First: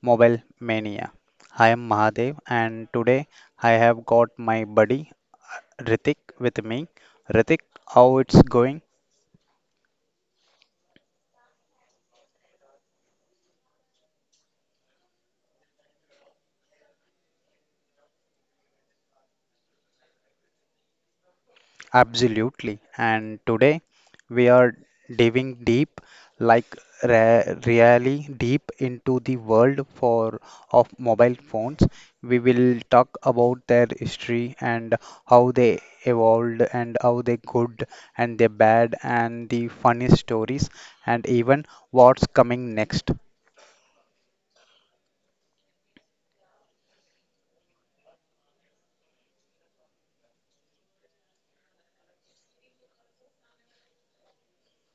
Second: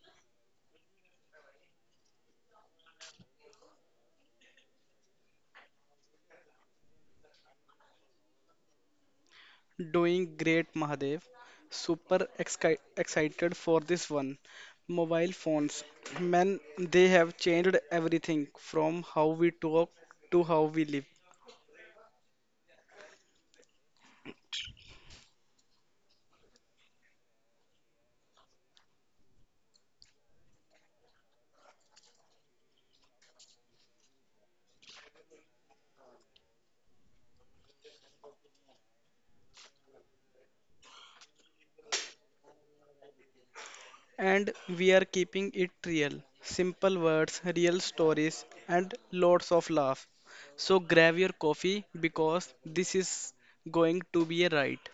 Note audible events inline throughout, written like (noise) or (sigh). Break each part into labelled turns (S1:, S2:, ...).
S1: mobile mania. I am Mahadev and today I have got my buddy Ritik with me. Ritik, how it's going?
S2: Doing great, Mahadev. Excited for this one. Mobile phones, man, they have changed everything from how we talk to how we live.
S1: Absolutely. And today we are diving deep, like really deep into the world for of mobile phones. We will talk about their history and how they evolved and how they good and they bad and the funny stories and even what's coming next.
S2: And we are keeping it real. Simple words, real stories, and lots of laugh. So grab your coffee because this is going to be a ride.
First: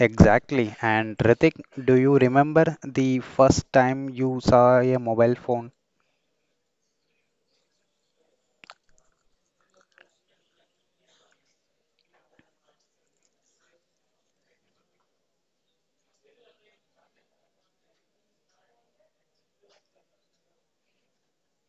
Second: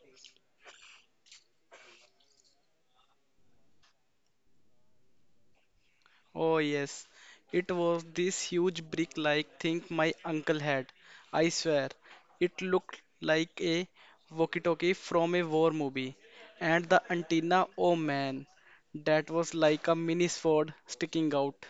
S1: Exactly. And Ritik, do you remember the first time you saw a mobile phone?
S2: Oh, yes. It was this huge brick-like thing my uncle had. I swear, it looked like a walkie-talkie from a war movie. And the antenna, oh man, that was like a mini sword sticking out.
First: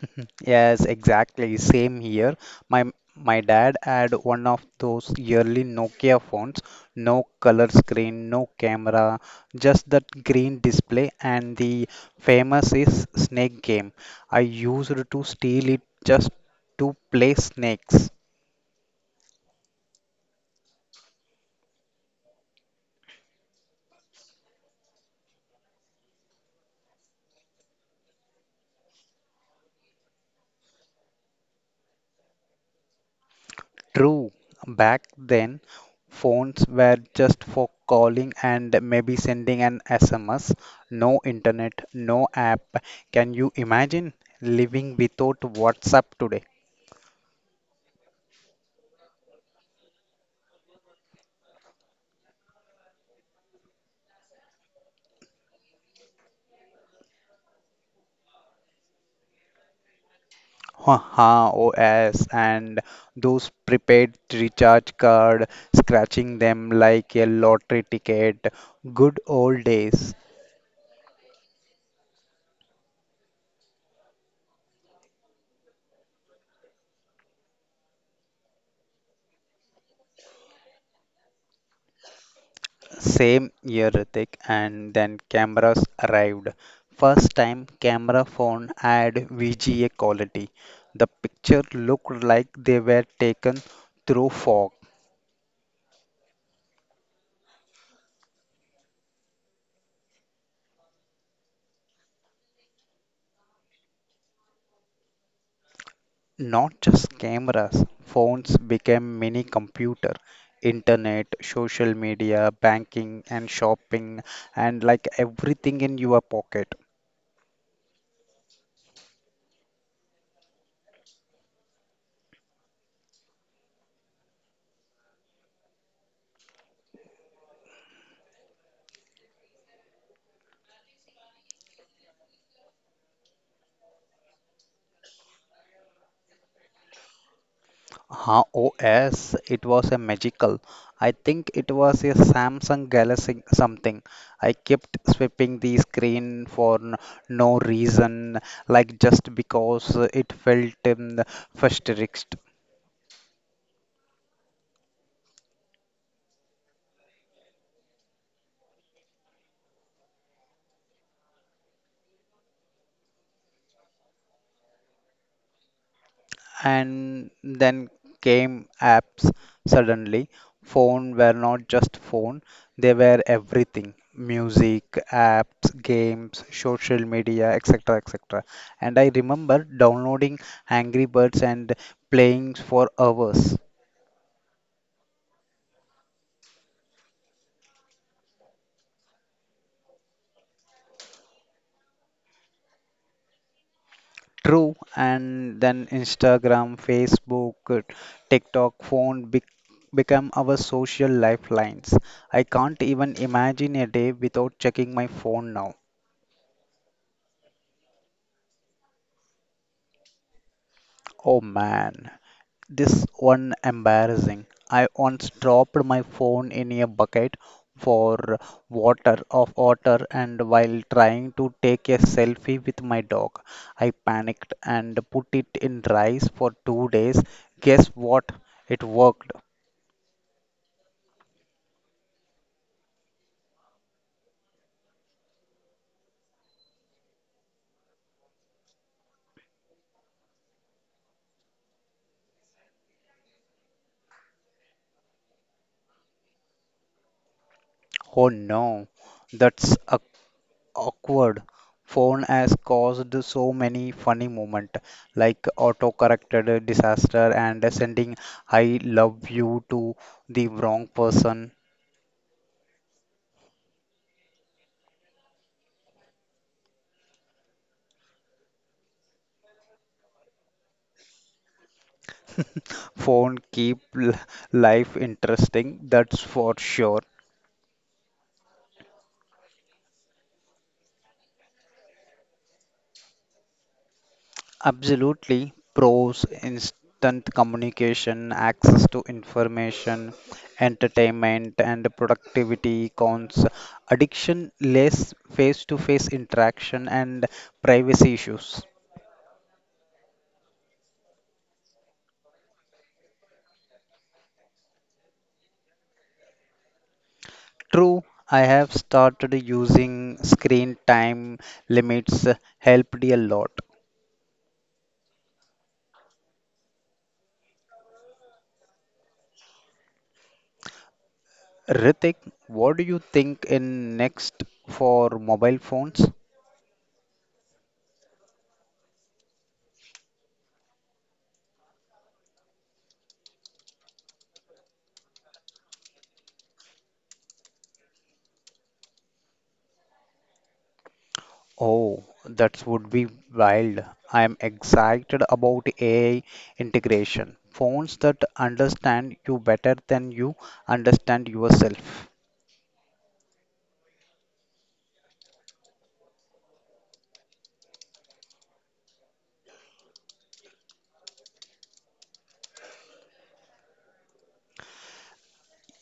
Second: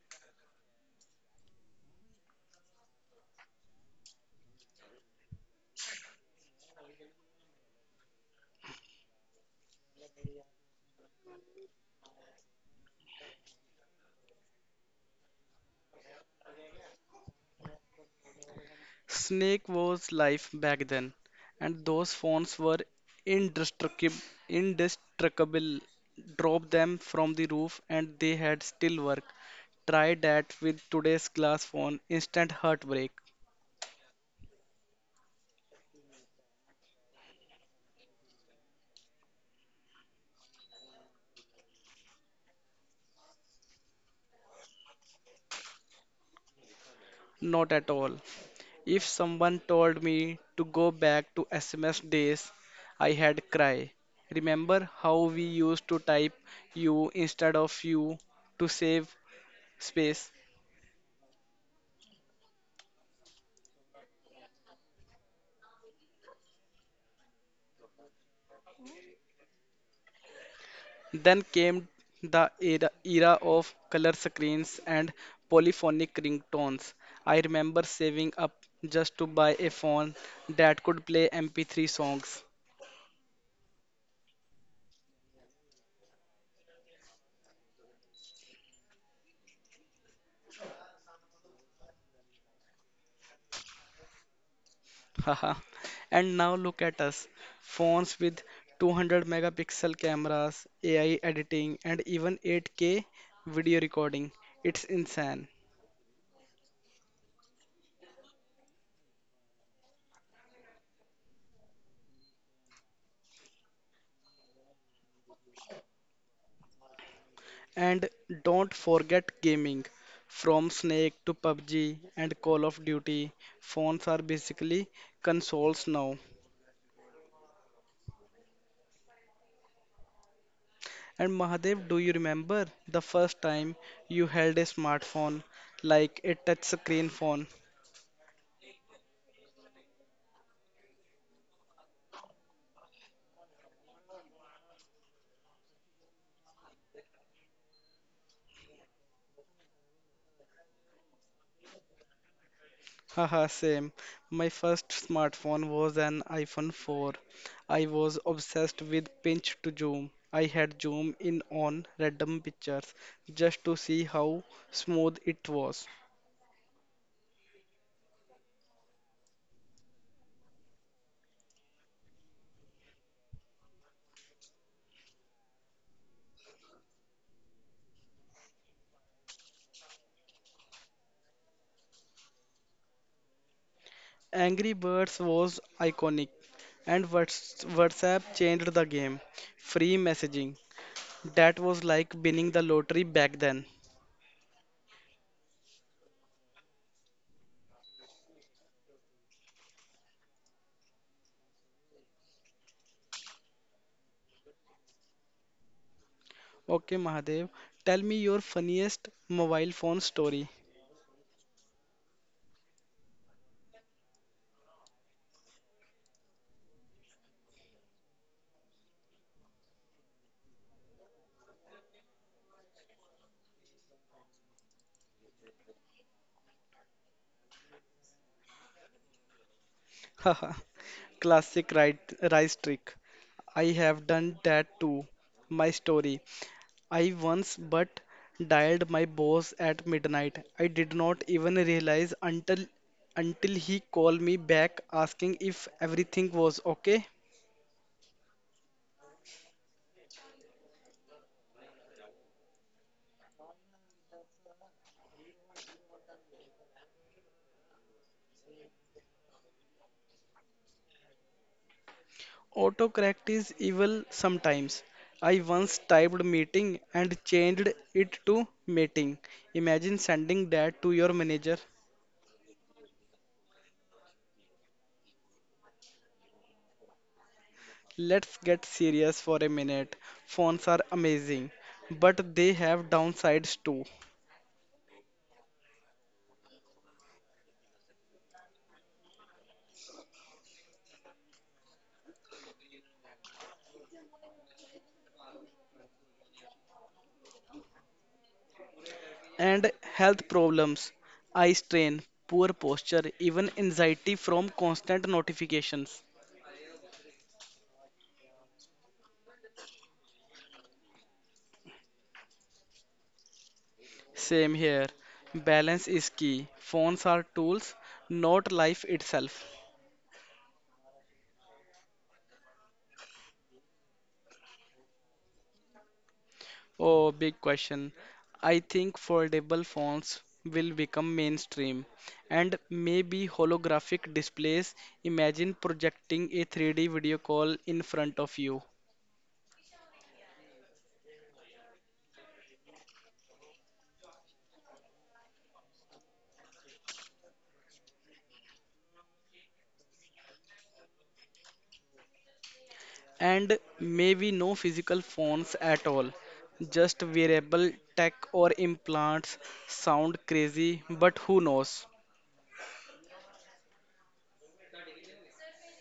S1: (laughs) Yes, exactly. Same here. My my dad had one of those yearly Nokia phones, no color screen, no camera, just that green display and the famous is snake game. I used to steal it just to play snakes.
S2: Snake was life back then, and those phones were indestructible. Indestructible. Drop them from the roof, and they had still work. Try that with today's glass phone. Instant heartbreak.
S1: True, back then phones were just for calling and maybe sending an SMS. No internet, no app. Can you imagine living without WhatsApp today?
S2: Not at all. If someone told me to go back to SMS days, I had cry. Remember how we used to type you instead of you to save space?
S1: Haha, OS and those prepaid recharge card, scratching them like a lottery ticket. Good old days.
S2: Then came the era of color screens and polyphonic ringtones. I remember saving up just to buy a phone that could play MP3 songs.
S1: Same year, Ritik, and then cameras arrived. First time camera phone had VGA quality. The picture looked like they were taken through fog.
S2: Haha. And now look at us, phones with 200 megapixel cameras, AI editing, and even 8K video recording. It's insane.
S1: Not just cameras, phones became mini computer. Internet, social media, banking and shopping and like everything in your pocket.
S2: And don't forget gaming. From Snake to PUBG and Call of Duty, phones are basically consoles now. And Mahadev, do you remember the first time you held a smartphone, like a touch screen phone?
S1: Huh, OS, it was a magical. I think it was a Samsung Galaxy something. I kept sweeping the screen for no reason, like just because it felt futuristic.
S2: Haha, same. My first smartphone was an iPhone 4. I was obsessed with pinch to zoom. I had zoom in on random pictures just to see how smooth it was.
S1: And then came apps suddenly. Phone were not just phone, they were everything. Music, apps, games, social media, etc. etc. And I remember downloading Angry Birds and playing for hours.
S2: Angry Birds was iconic, and WhatsApp changed the game. Free messaging. That was like winning the lottery back then.
S1: True, and then Instagram, Facebook, TikTok, become our social lifelines. I can't even imagine a day without checking my phone now.
S2: Okay, Mahadev, tell me your funniest mobile phone story.
S1: Oh man. This one embarrassing. I once dropped my phone in a bucket for water of water and while trying to take a selfie with my dog, I panicked and put it in rice for 2 days. Guess what? It worked.
S2: (laughs) Classic right, rice trick. I have done that too. My story. I once but dialed my boss at midnight. I did not even realize until he called me back asking if everything was okay.
S1: Oh no. That's a awkward phone has caused so many funny moment like auto corrected disaster and sending I love you to the wrong person
S2: Autocorrect is evil sometimes. I once typed meeting and changed it to mating. Imagine sending that to your manager.
S1: phone keep l- life interesting that's for sure
S2: Let's get serious for a minute. Phones are amazing, but they have downsides too.
S1: absolutely pros instant communication access to information entertainment and productivity cons addiction less face to face interaction and privacy issues.
S2: And health problems, eye strain, poor posture, even anxiety from constant notifications.
S1: True, I have started using screen time limits helped a lot.
S2: Same here. Balance is key. Phones are tools, not life itself.
S1: Ritik, what do you think in next for mobile phones?
S2: Oh, big question. I think foldable phones will become mainstream and maybe holographic displays. Imagine projecting a 3D video call in front of you.
S1: Oh, that would be wild. I am excited about AI integration. Phones that understand you better than you understand yourself.
S2: And maybe no physical phones at all, just wearable tech or implants. Sound crazy, but who knows?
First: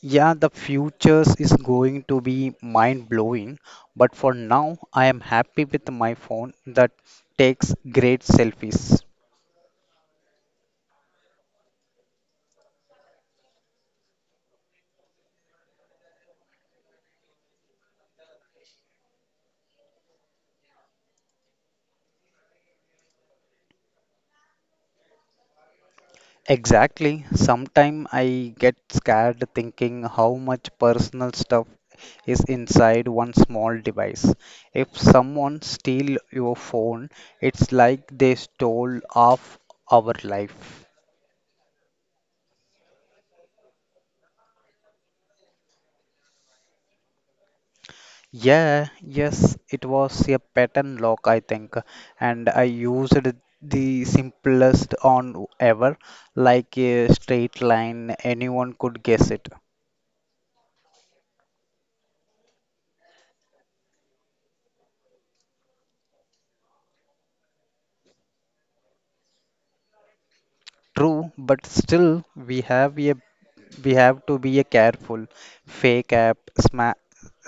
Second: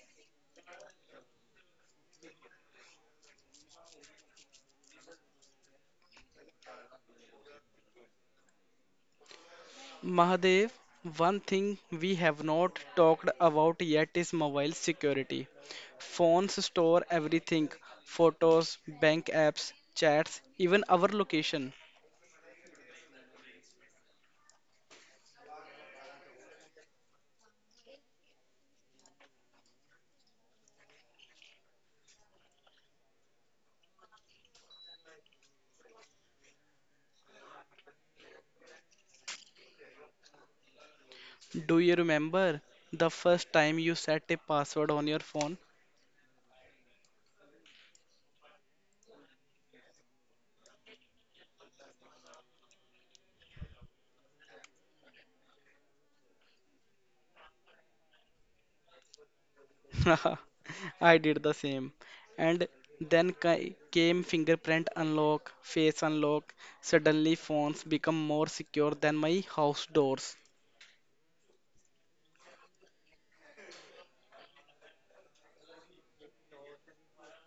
S1: Yeah, the futures is going to be mind blowing, but for now, I am happy with my phone that takes great selfies.
S2: Mahadev, one thing we have not talked about yet is mobile security. Phones store everything photos, bank apps, chats, even our location.
S1: Exactly. Sometimes I get scared thinking how much personal stuff is inside one small device. If someone steal your phone, it's like they stole half our life.
S2: Do you remember the first time you set a password on your phone?
S1: Yeah, yes, it was a pattern lock, I think, and I used the simplest on ever, like a straight line, anyone could guess it.
S2: (laughs) I did the same. And then came fingerprint unlock, face unlock. Suddenly, phones become more secure than my house doors.
S1: True, but still we have a we have to be a careful. Fake app, sma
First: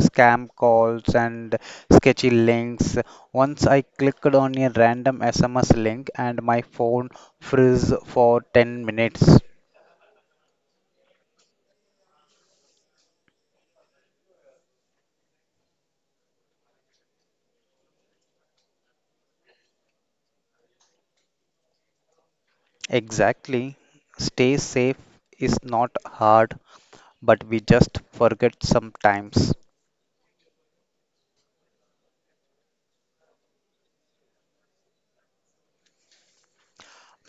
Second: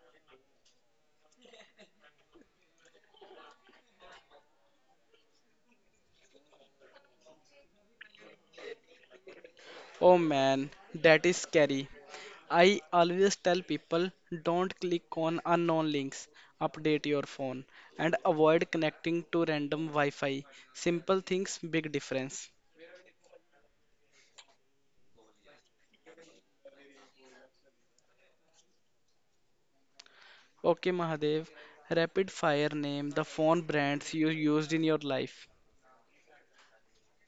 S1: scam calls and sketchy links. Once I clicked on a random SMS link and my phone froze for 10 minutes.
S2: Oh man, that is scary. I always tell people don't click on unknown links, update your phone, and avoid connecting to random Wi Fi. Simple things, big difference.
S1: Exactly. Stay safe is not hard, but we just forget sometimes.
S2: Okay, Mahadev, rapid fire name the phone brands you used in your life.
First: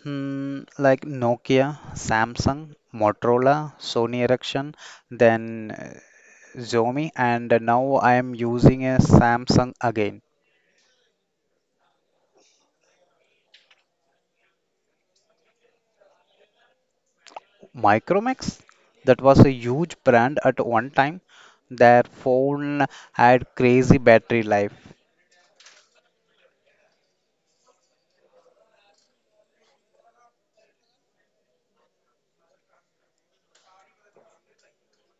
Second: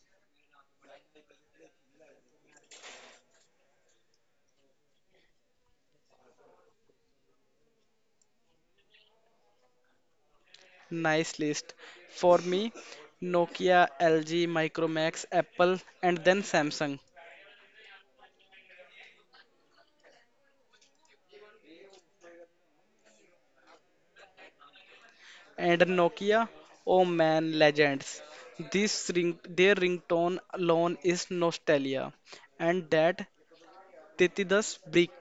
S1: Hmm, like Nokia, Samsung, Motorola, Sony Ericsson, then Xiaomi, and now I am using a Samsung again.
S2: Nice list. For me, Nokia, LG, Micromax, Apple, and then Samsung.
S1: Micromax, that was a huge brand at one time. Their phone had crazy battery life.
S2: And Nokia, oh man, legends. Their ringtone alone is nostalgia, and that Titidas brick.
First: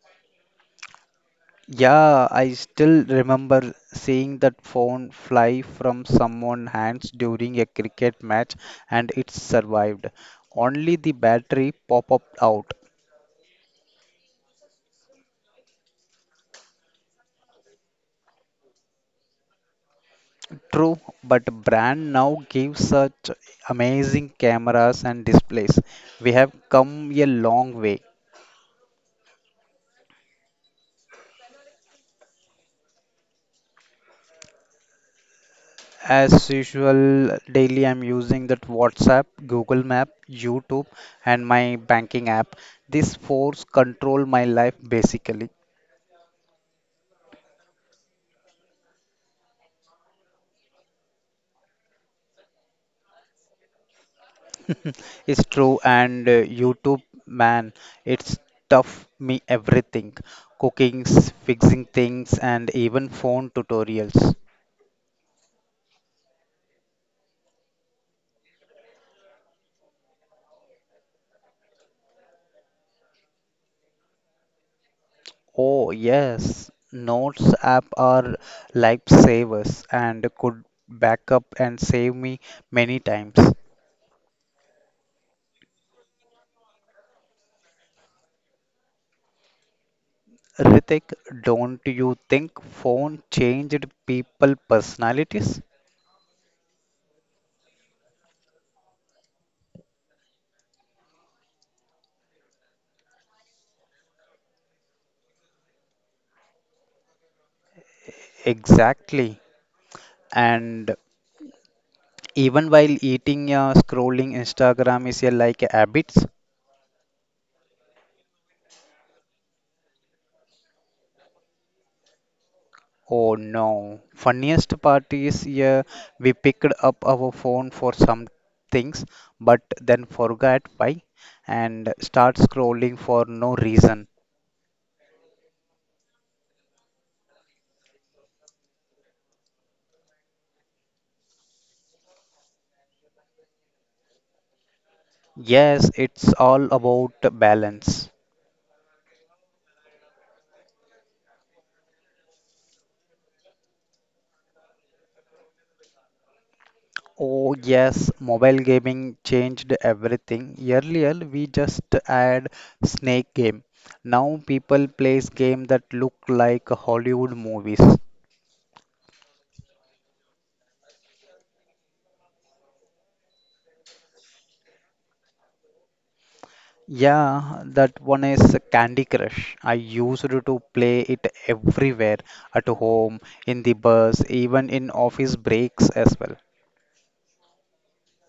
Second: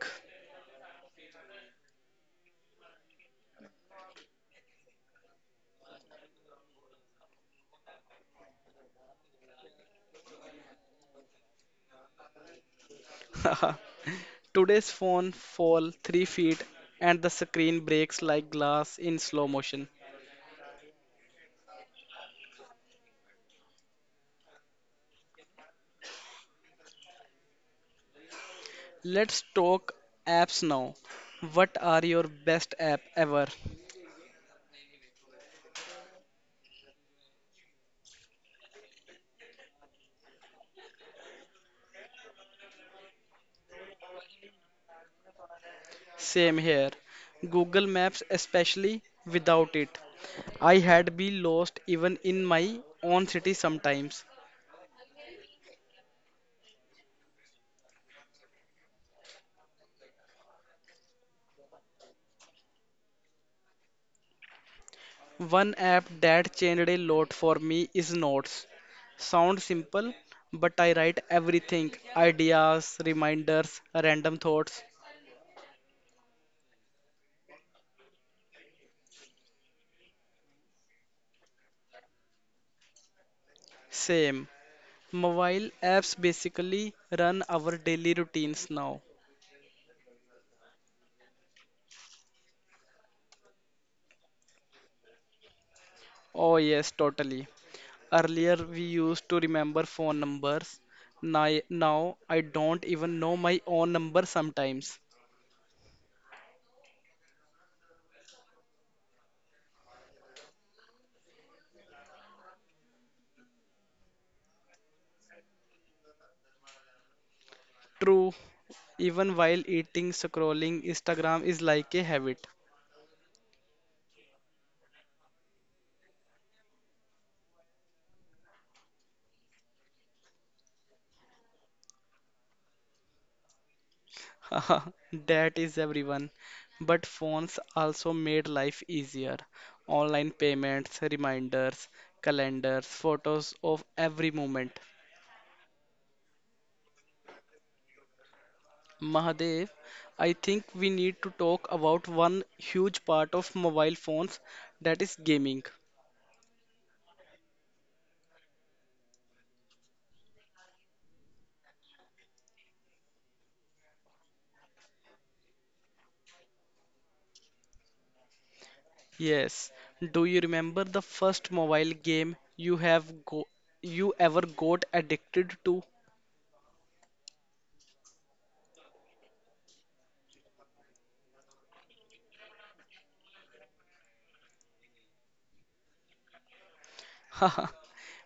S1: Yeah, I still remember seeing that phone fly from someone's hands during a cricket match and it survived. Only the battery pop up out.
S2: (laughs) Today's phone fall 3 feet and the screen breaks like glass in slow motion.
S1: True, but brand now gives such amazing cameras and displays. We have come a long way.
S2: Let's talk apps now. What are your best app ever?
S1: As usual, daily I'm using that WhatsApp, Google Map, YouTube, and my banking app. These fours control my life basically.
S2: Same here. Google Maps especially without it. I had be lost even in my own city sometimes.
S1: It's true, and YouTube, man, it's tough me everything. Cookings, fixing things, and even phone tutorials.
S2: One app that changed a lot for me is Notes. Sounds simple, but I write everything ideas, reminders, random thoughts.
S1: Oh, yes, notes app are lifesavers and could back up and save me many times.
S2: Same. Mobile apps basically run our daily routines now.
S1: Ritik, don't you think phone changed people personalities?
S2: Oh, yes, totally. Earlier, we used to remember phone numbers. Now, I don't even know my own number sometimes.
S1: Exactly. And even while eating, scrolling Instagram is a like habits.
S2: True, even while eating, scrolling Instagram is like a habit.
S1: Oh no. Funniest part is yeah, we picked up our phone for some things, but then forgot why and start scrolling for no reason.
S2: (laughs) That is everyone. But phones also made life easier. Online payments, reminders, calendars, photos of every moment.
S1: Yes, it's all about balance.
S2: Mahadev, I think we need to talk about one huge part of mobile phones that is gaming.
S1: Oh yes, mobile gaming changed everything. Earlier we just had snake game. Now people plays game that look like Hollywood movies.
S2: Yes, do you remember the first mobile game you have go you ever got addicted to?
S1: Yeah, that one is Candy Crush. I used to play it everywhere, at home, in the bus, even in office breaks as well.
S2: (laughs)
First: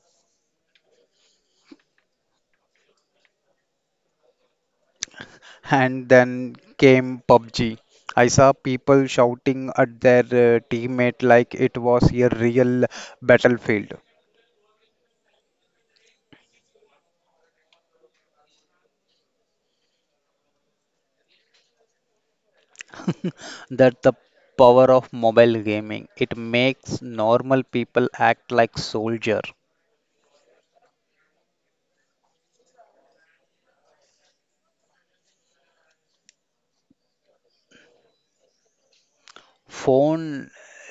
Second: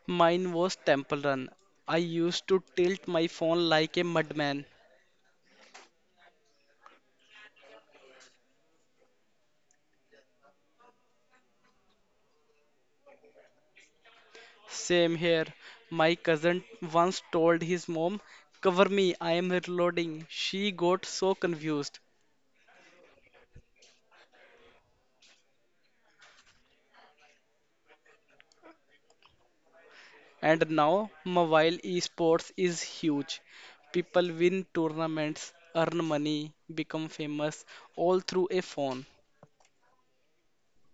S2: Mine was Temple Run. I used to tilt my phone like a madman.
S1: And then came PUBG. I saw people shouting at their teammate like it was a real battlefield.
S2: Same here. My cousin once told his mom, Cover me, I am reloading. She got so confused.
S1: That the power of mobile gaming. It makes normal people act like soldier.
S2: And now, mobile esports is huge. People win tournaments, earn money, become famous, all through a phone.
S1: Phone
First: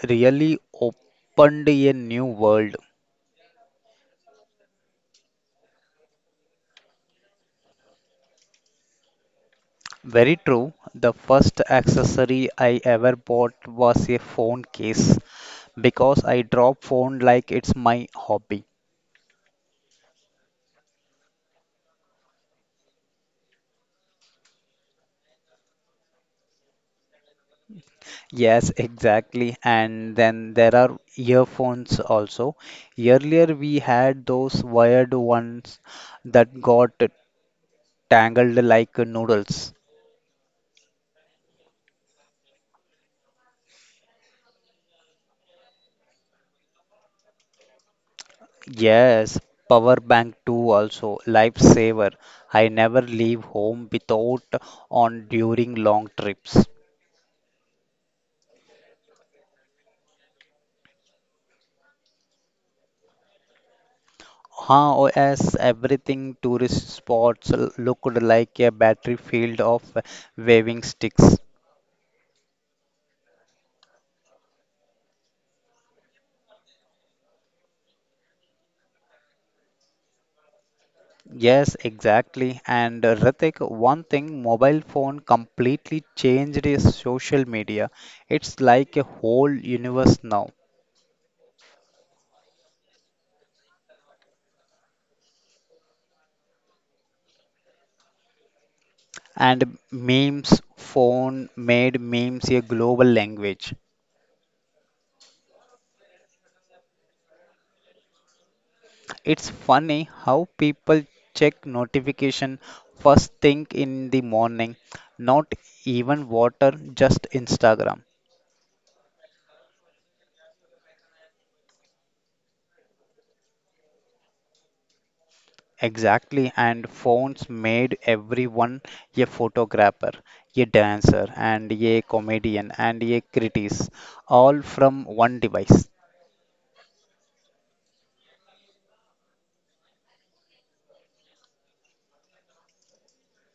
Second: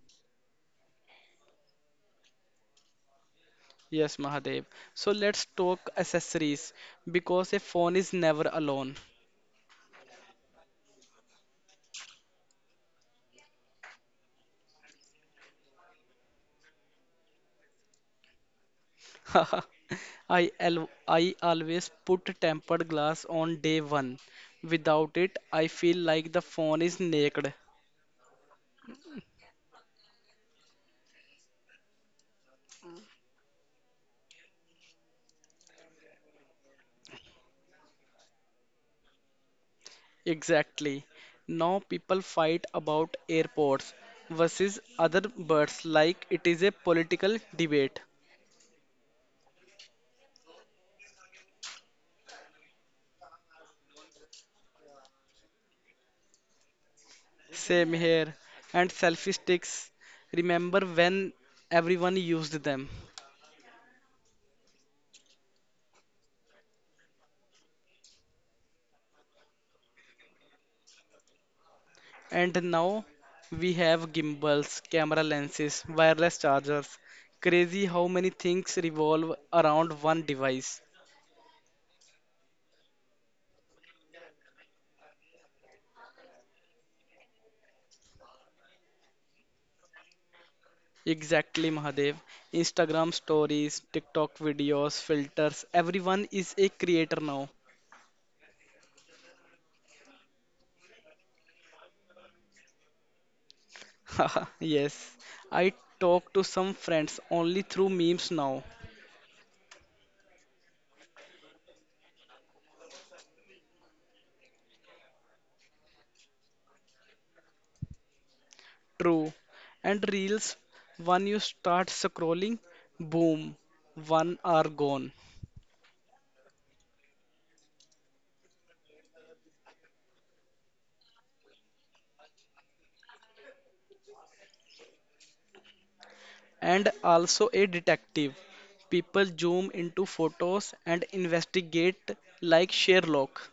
S1: really opened a new world.
S2: Yes, Mahadev. So let's talk accessories because a phone is never alone.
S1: Very true. The first accessory I ever bought was a phone case because I drop phone like it's my hobby.
S2: (laughs) I always put tempered glass on day one. Without it, I feel like the phone is naked.
S1: Yes, exactly. And then there are earphones also. Earlier we had those wired ones that got tangled like noodles.
S2: Exactly. Now people fight about airports versus other birds like it is a political debate.
S1: Yes, power bank too also, lifesaver. I never leave home without on during long trips.
S2: Same here. And selfie sticks. Remember when everyone used them?
S1: Huh, oh yes, everything tourist spots looked like a battlefield of waving sticks.
S2: And now we have gimbals, camera lenses, wireless chargers. Crazy how many things revolve around one device.
S1: Yes, exactly. And Ritik, one thing, mobile phone completely changed is social media. It's like a whole universe now.
S2: Exactly, Mahadev. Instagram stories, TikTok videos, filters, everyone is a creator now.
S1: And memes, phone made memes a global language.
S2: (laughs) yes, I talk to some friends only through memes now.
S1: It's funny how people check notification first thing in the morning, not even water, just Instagram.
S2: True. And reels, when you start scrolling, boom, one are gone.
S1: Exactly, and phones made everyone a photographer, a dancer, and a comedian, and a critic, all from one device.
S2: And also a detective. People zoom into photos and investigate like Sherlock.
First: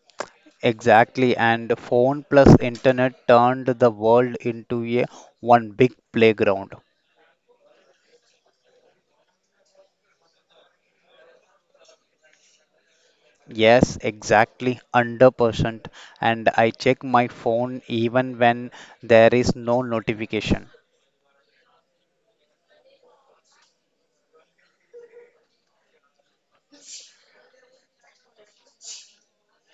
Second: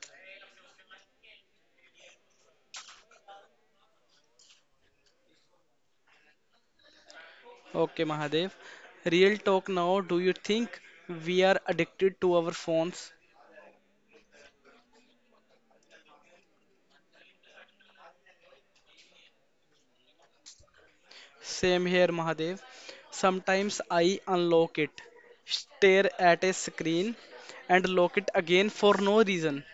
S1: Exactly, and phone plus internet turned the world into a one big playground.
S2: Okay, Mahadev. Real talk now, do you think we are addicted to our phones?
S1: Yes, exactly, 100%. And I check my phone even when there is no notification.
S2: Same here, Mahadev. Sometimes I unlock it, stare at a screen, and lock it again for no reason.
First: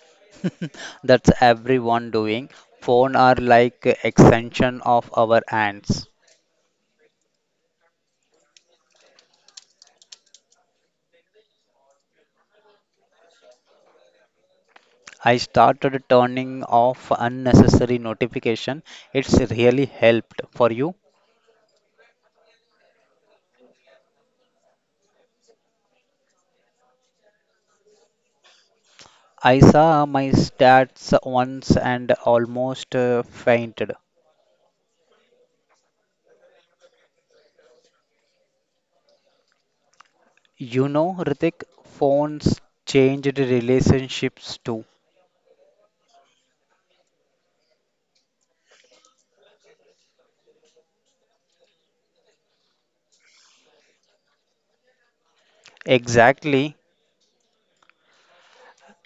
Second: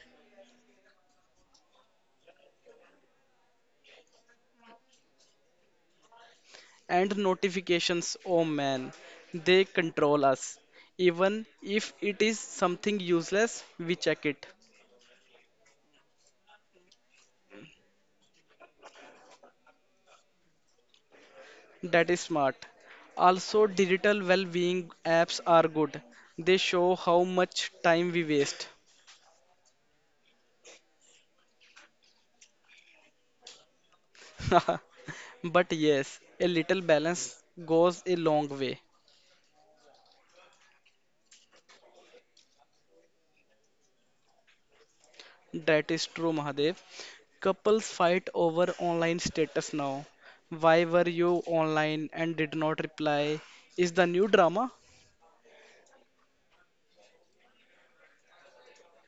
S1: (laughs) That's everyone doing. Phone are like extension of our hands.
S2: And notifications, oh man, they control us. Even if it is something useless, we check it.
S1: I started turning off unnecessary notification. It's really helped for you.
S2: That is smart. Also, digital well being apps are good. They show how much time we waste.
S1: I saw my stats once and almost fainted.
S2: (laughs) But yes, a little balance goes a long way.
S1: You know, Ritik, phones changed relationships too.
S2: That is true, Mahadev. Couples fight over online status now. Why were you online and did not reply? Is the new drama?
S1: Exactly.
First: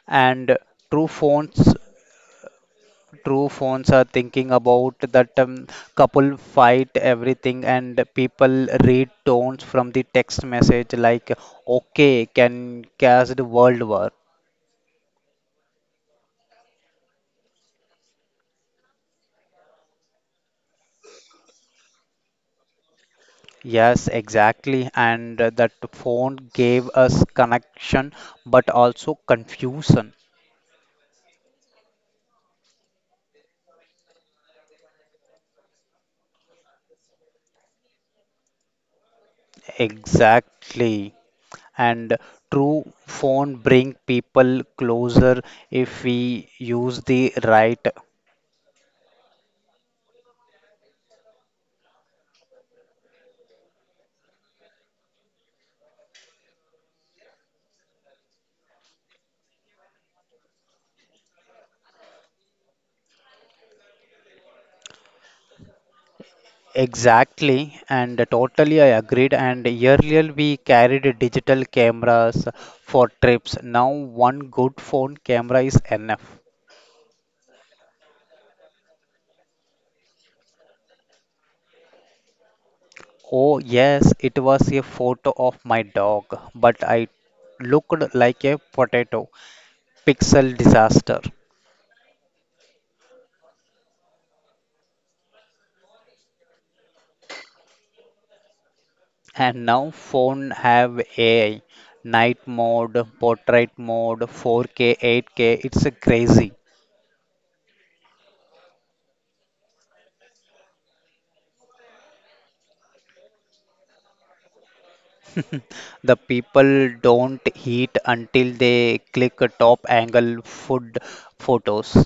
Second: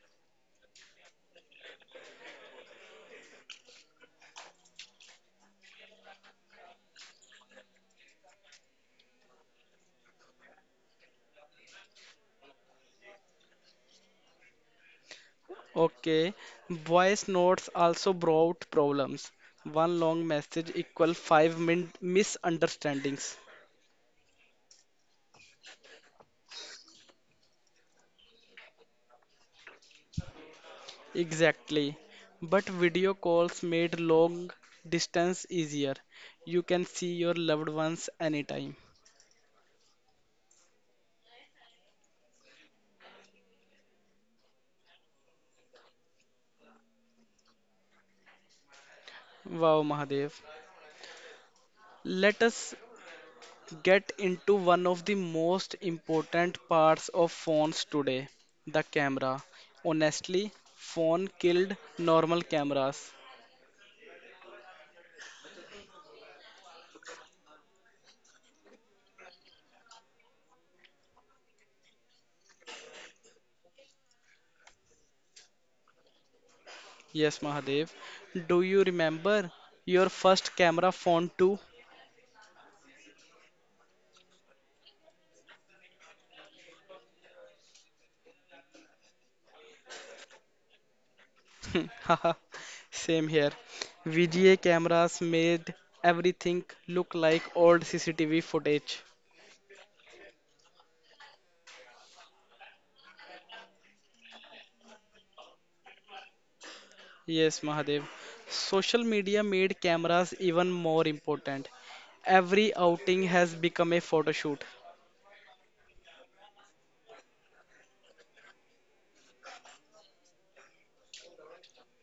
S1: And true phones true phones are thinking about that couple fight everything and people read tones from the text message like okay can cast world war.
S2: Okay, voice notes also brought problems. One long message equal five min misunderstandings.
S1: Yes exactly and that phone gave us connection but also confusion.
S2: Exactly. But video calls made long distance easier. You can see your loved ones anytime.
S1: Exactly and true phone bring people closer if we use the right.
S2: Wow, Mahadev. Let us get into one of the most important parts of phones today, the camera. Honestly, phone killed normal cameras.
S1: Exactly, and totally I agreed. And earlier we carried digital cameras for trips. Now one good phone camera is enough.
S2: Yes, Mahadev. Do you remember your first camera phone too?
S1: Oh, yes, it was a photo of my dog, but I looked like a potato. Pixel disaster.
S2: (laughs) Same here. VGA cameras made everything look like old CCTV footage.
S1: And now phone have AI, night mode, portrait mode, 4K, 8K. It's a crazy.
S2: Yes, Mahadev. Social media made cameras even more important. Every outing has become a photo shoot.
S1: The people don't heat until they click a top angle food photos.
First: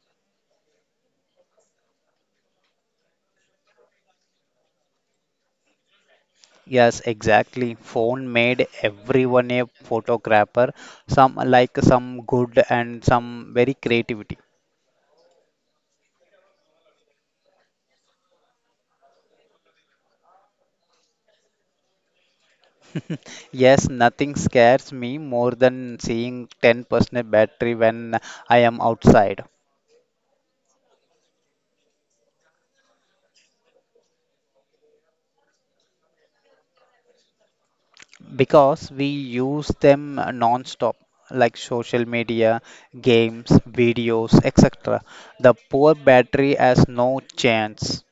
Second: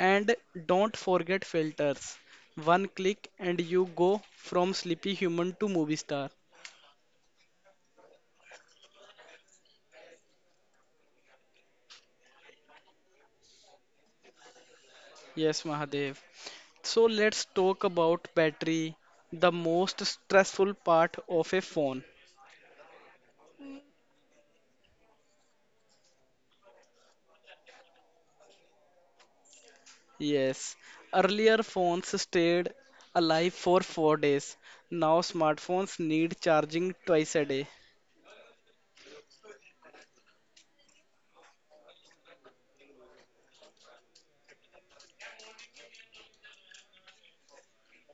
S2: And don't forget filters. One click and you go from sleepy human to movie star.
S1: Yes, exactly. Phone made everyone a photographer. Some like some good and some very creativity.
S2: Yes, Mahadev. So let's talk about battery, the most stressful part of a phone.
S1: (laughs) Yes, nothing scares me more than seeing 10% battery when I am outside.
S2: Yes, earlier phones stayed alive for 4 days. Now smartphones need charging twice a day.
S1: Because we use them non-stop like social media games videos etc the poor battery has no chance.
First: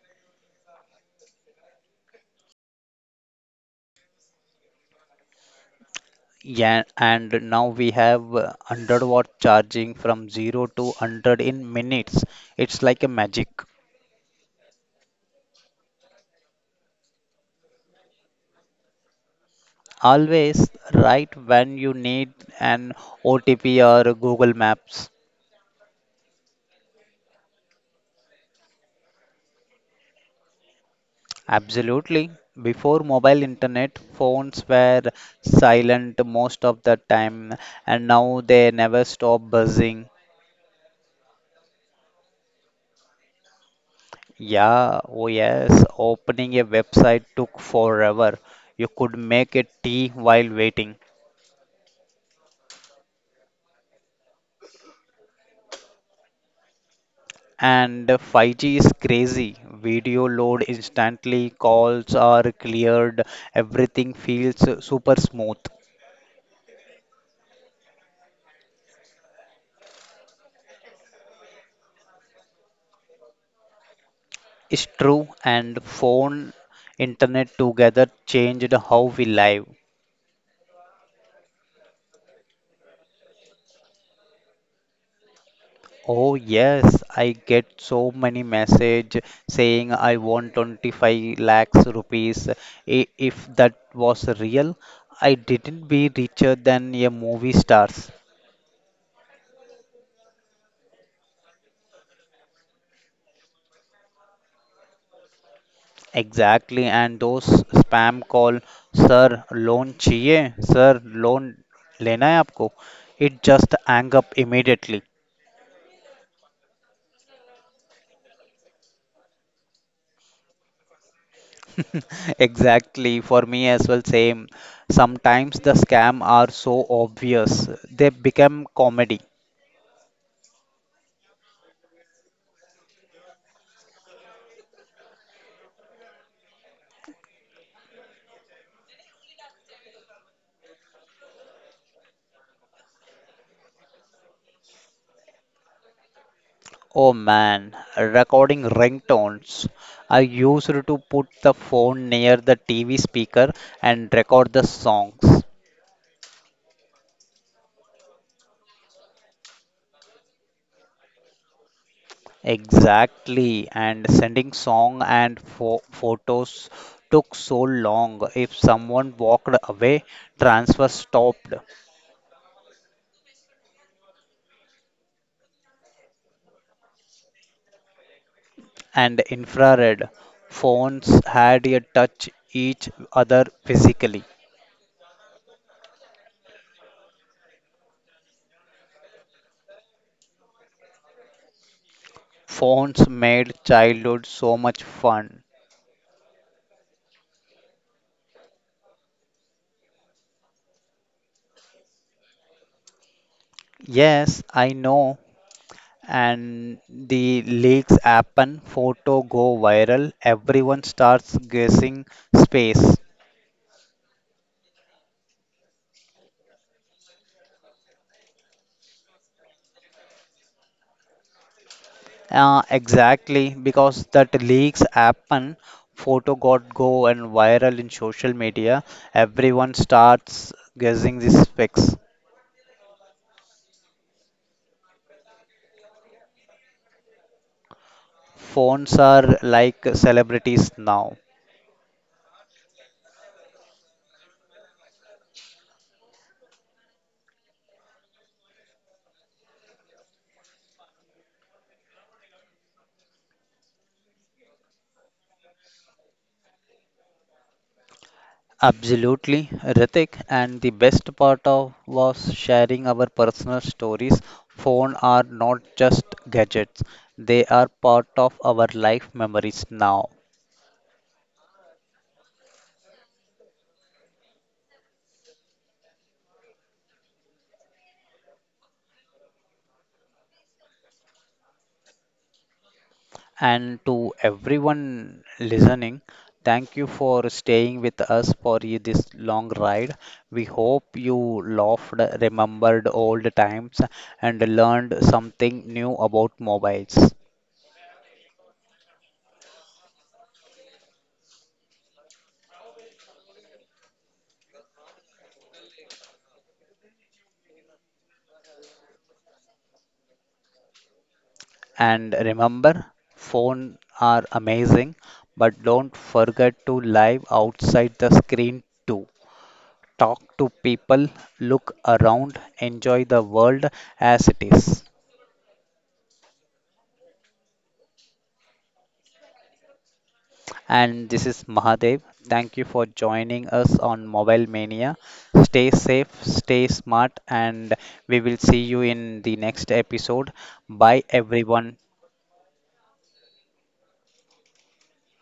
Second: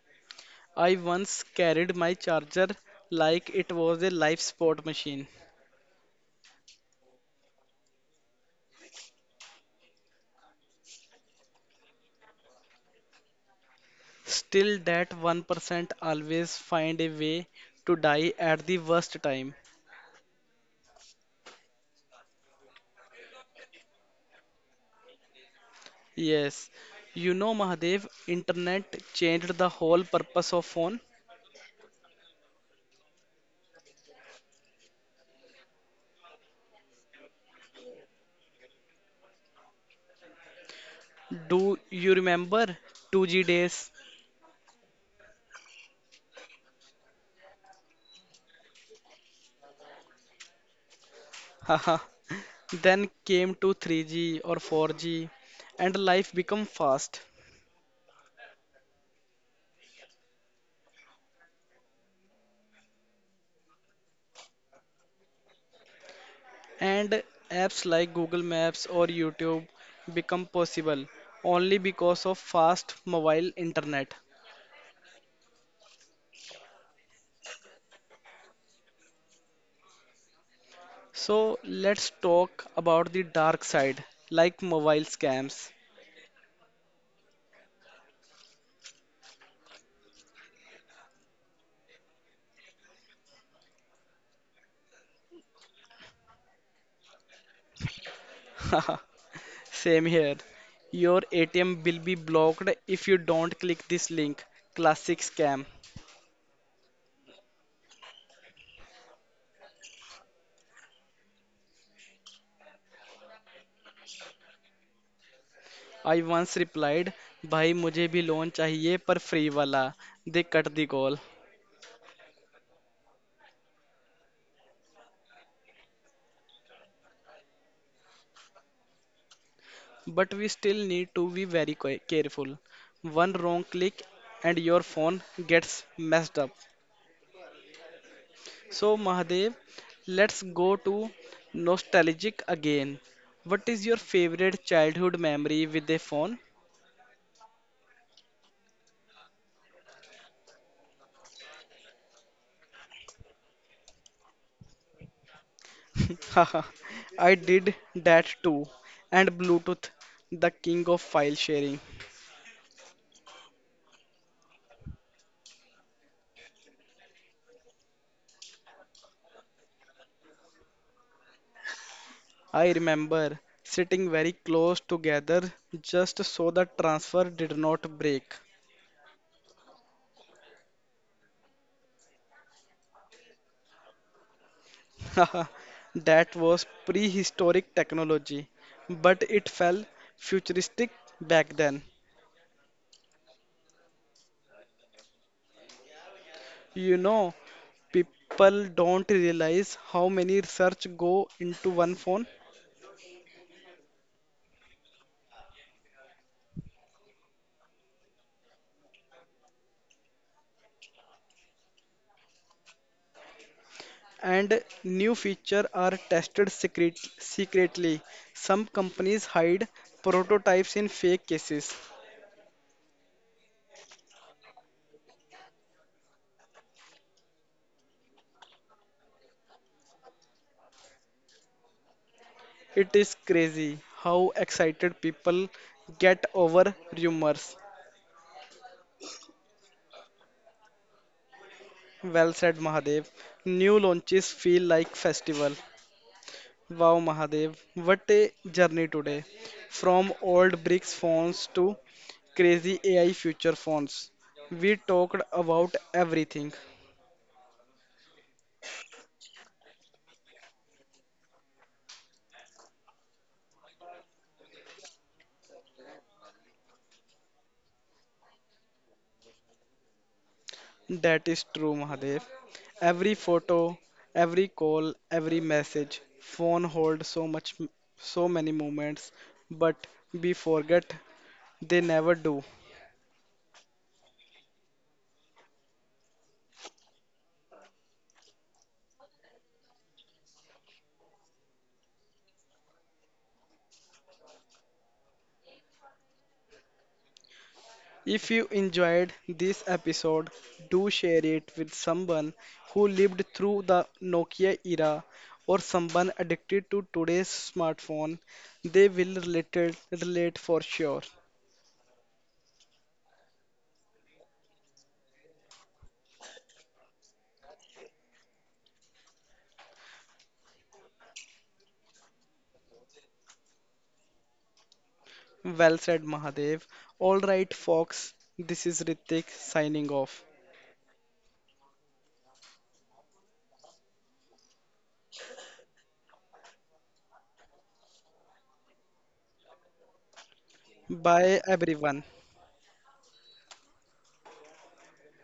S2: I once carried my charger like it was a life support machine.
S1: Yeah and now we have 100-watt charging from 0 to 100 in minutes it's like a magic
S2: Still, that 1% always find a way to die at the worst time.
S1: always right when you need an otp or google maps.
S2: Yes, you know, Mahadev, internet changed the whole purpose of phone.
S1: Absolutely. Before mobile internet, phones were silent most of the time, and now they never stop buzzing.
S2: Do you remember 2G days?
S1: Yeah, oh yes, opening a website took forever. You could make a tea while waiting.
S2: (laughs) Then came to 3G or 4G, and life become fast,
S1: And 5G is crazy. Video load instantly, calls are cleared, everything feels super smooth.
S2: and apps like Google Maps or YouTube become possible only because of fast mobile internet.
S1: It's true, and phone internet together changed how we live.
S2: So let's talk about the dark side, like mobile scams.
S1: Oh yes, I get so many message saying I want 25 lakhs rupees. If that was real, I didn't be richer than a movie stars.
S2: (laughs) Same here. Your ATM will be blocked if you don't click this link. Classic scam.
S1: Exactly, and those spam call, sir, loan चाहिए, sir, loan लेना है आपको. It just hang up immediately.
S2: I once replied, भाई मुझे भी loan चाहिए पर free वाला दे कट दी call
S1: (laughs) Exactly, for me as well, same. Sometimes the scam are so obvious, they become comedy.
S2: But we still need to be very careful. One wrong click and your phone gets messed up. So, Mahadev, let's go to nostalgic again. What is your favorite childhood memory with a phone?
S1: Oh man, recording ringtones. I used to put the phone near the TV speaker and record the songs.
S2: (laughs) Haha, I did that too. And Bluetooth, the king of file sharing.
S1: Exactly, and sending song and photos took so long. If someone walked away, transfer stopped,
S2: I remember sitting very close together just so the transfer did not break.
S1: and infrared phones had a touch each other physically.
S2: (laughs) That was prehistoric technology, but it felt futuristic back then.
S1: Phones made childhood so much fun.
S2: You know, people don't realize how many research go into one phone
S1: Yes, I know. And the leaks happen, photo go viral, everyone starts guessing space.
S2: and new feature are tested secretly. Some companies hide prototypes in fake cases.
S1: Exactly, because that leaks happen, photo got go and viral in social media, everyone starts guessing the specs.
S2: It is crazy how excited people get over rumors.
S1: Phones are like celebrities now.
S2: Well said, Mahadev. New launches feel like festival. Wow, Mahadev, what a journey today. From old bricks phones to crazy AI future phones. We talked about everything.
S1: Absolutely, Ritik. And the best part of was sharing our personal stories. Phone are not just gadgets; they are part of our life memories now.
S2: That is true, Mahadev. Every photo, every call, every message. Phone holds so many moments, but we forget they never do.
S1: And to everyone listening, thank you for staying with us for this long ride. We hope you laughed, remembered old times, and learned something new about mobiles.
S2: If you enjoyed this episode, do share it with someone who lived through the Nokia era or someone addicted to today's smartphone. They will relate, relate for sure.
S1: And remember, phones are amazing, but don't forget to live outside the screen too. Talk to people, look around, enjoy the world as it is.
S2: Well said, Mahadev. All right, folks, this is Ritik signing off.
S1: And this is Mahadev. Thank you for joining us on Mobile Mania. Stay safe, stay smart, and we will see you in the next episode. Bye,
S2: Bye,
S1: everyone.
S2: everyone.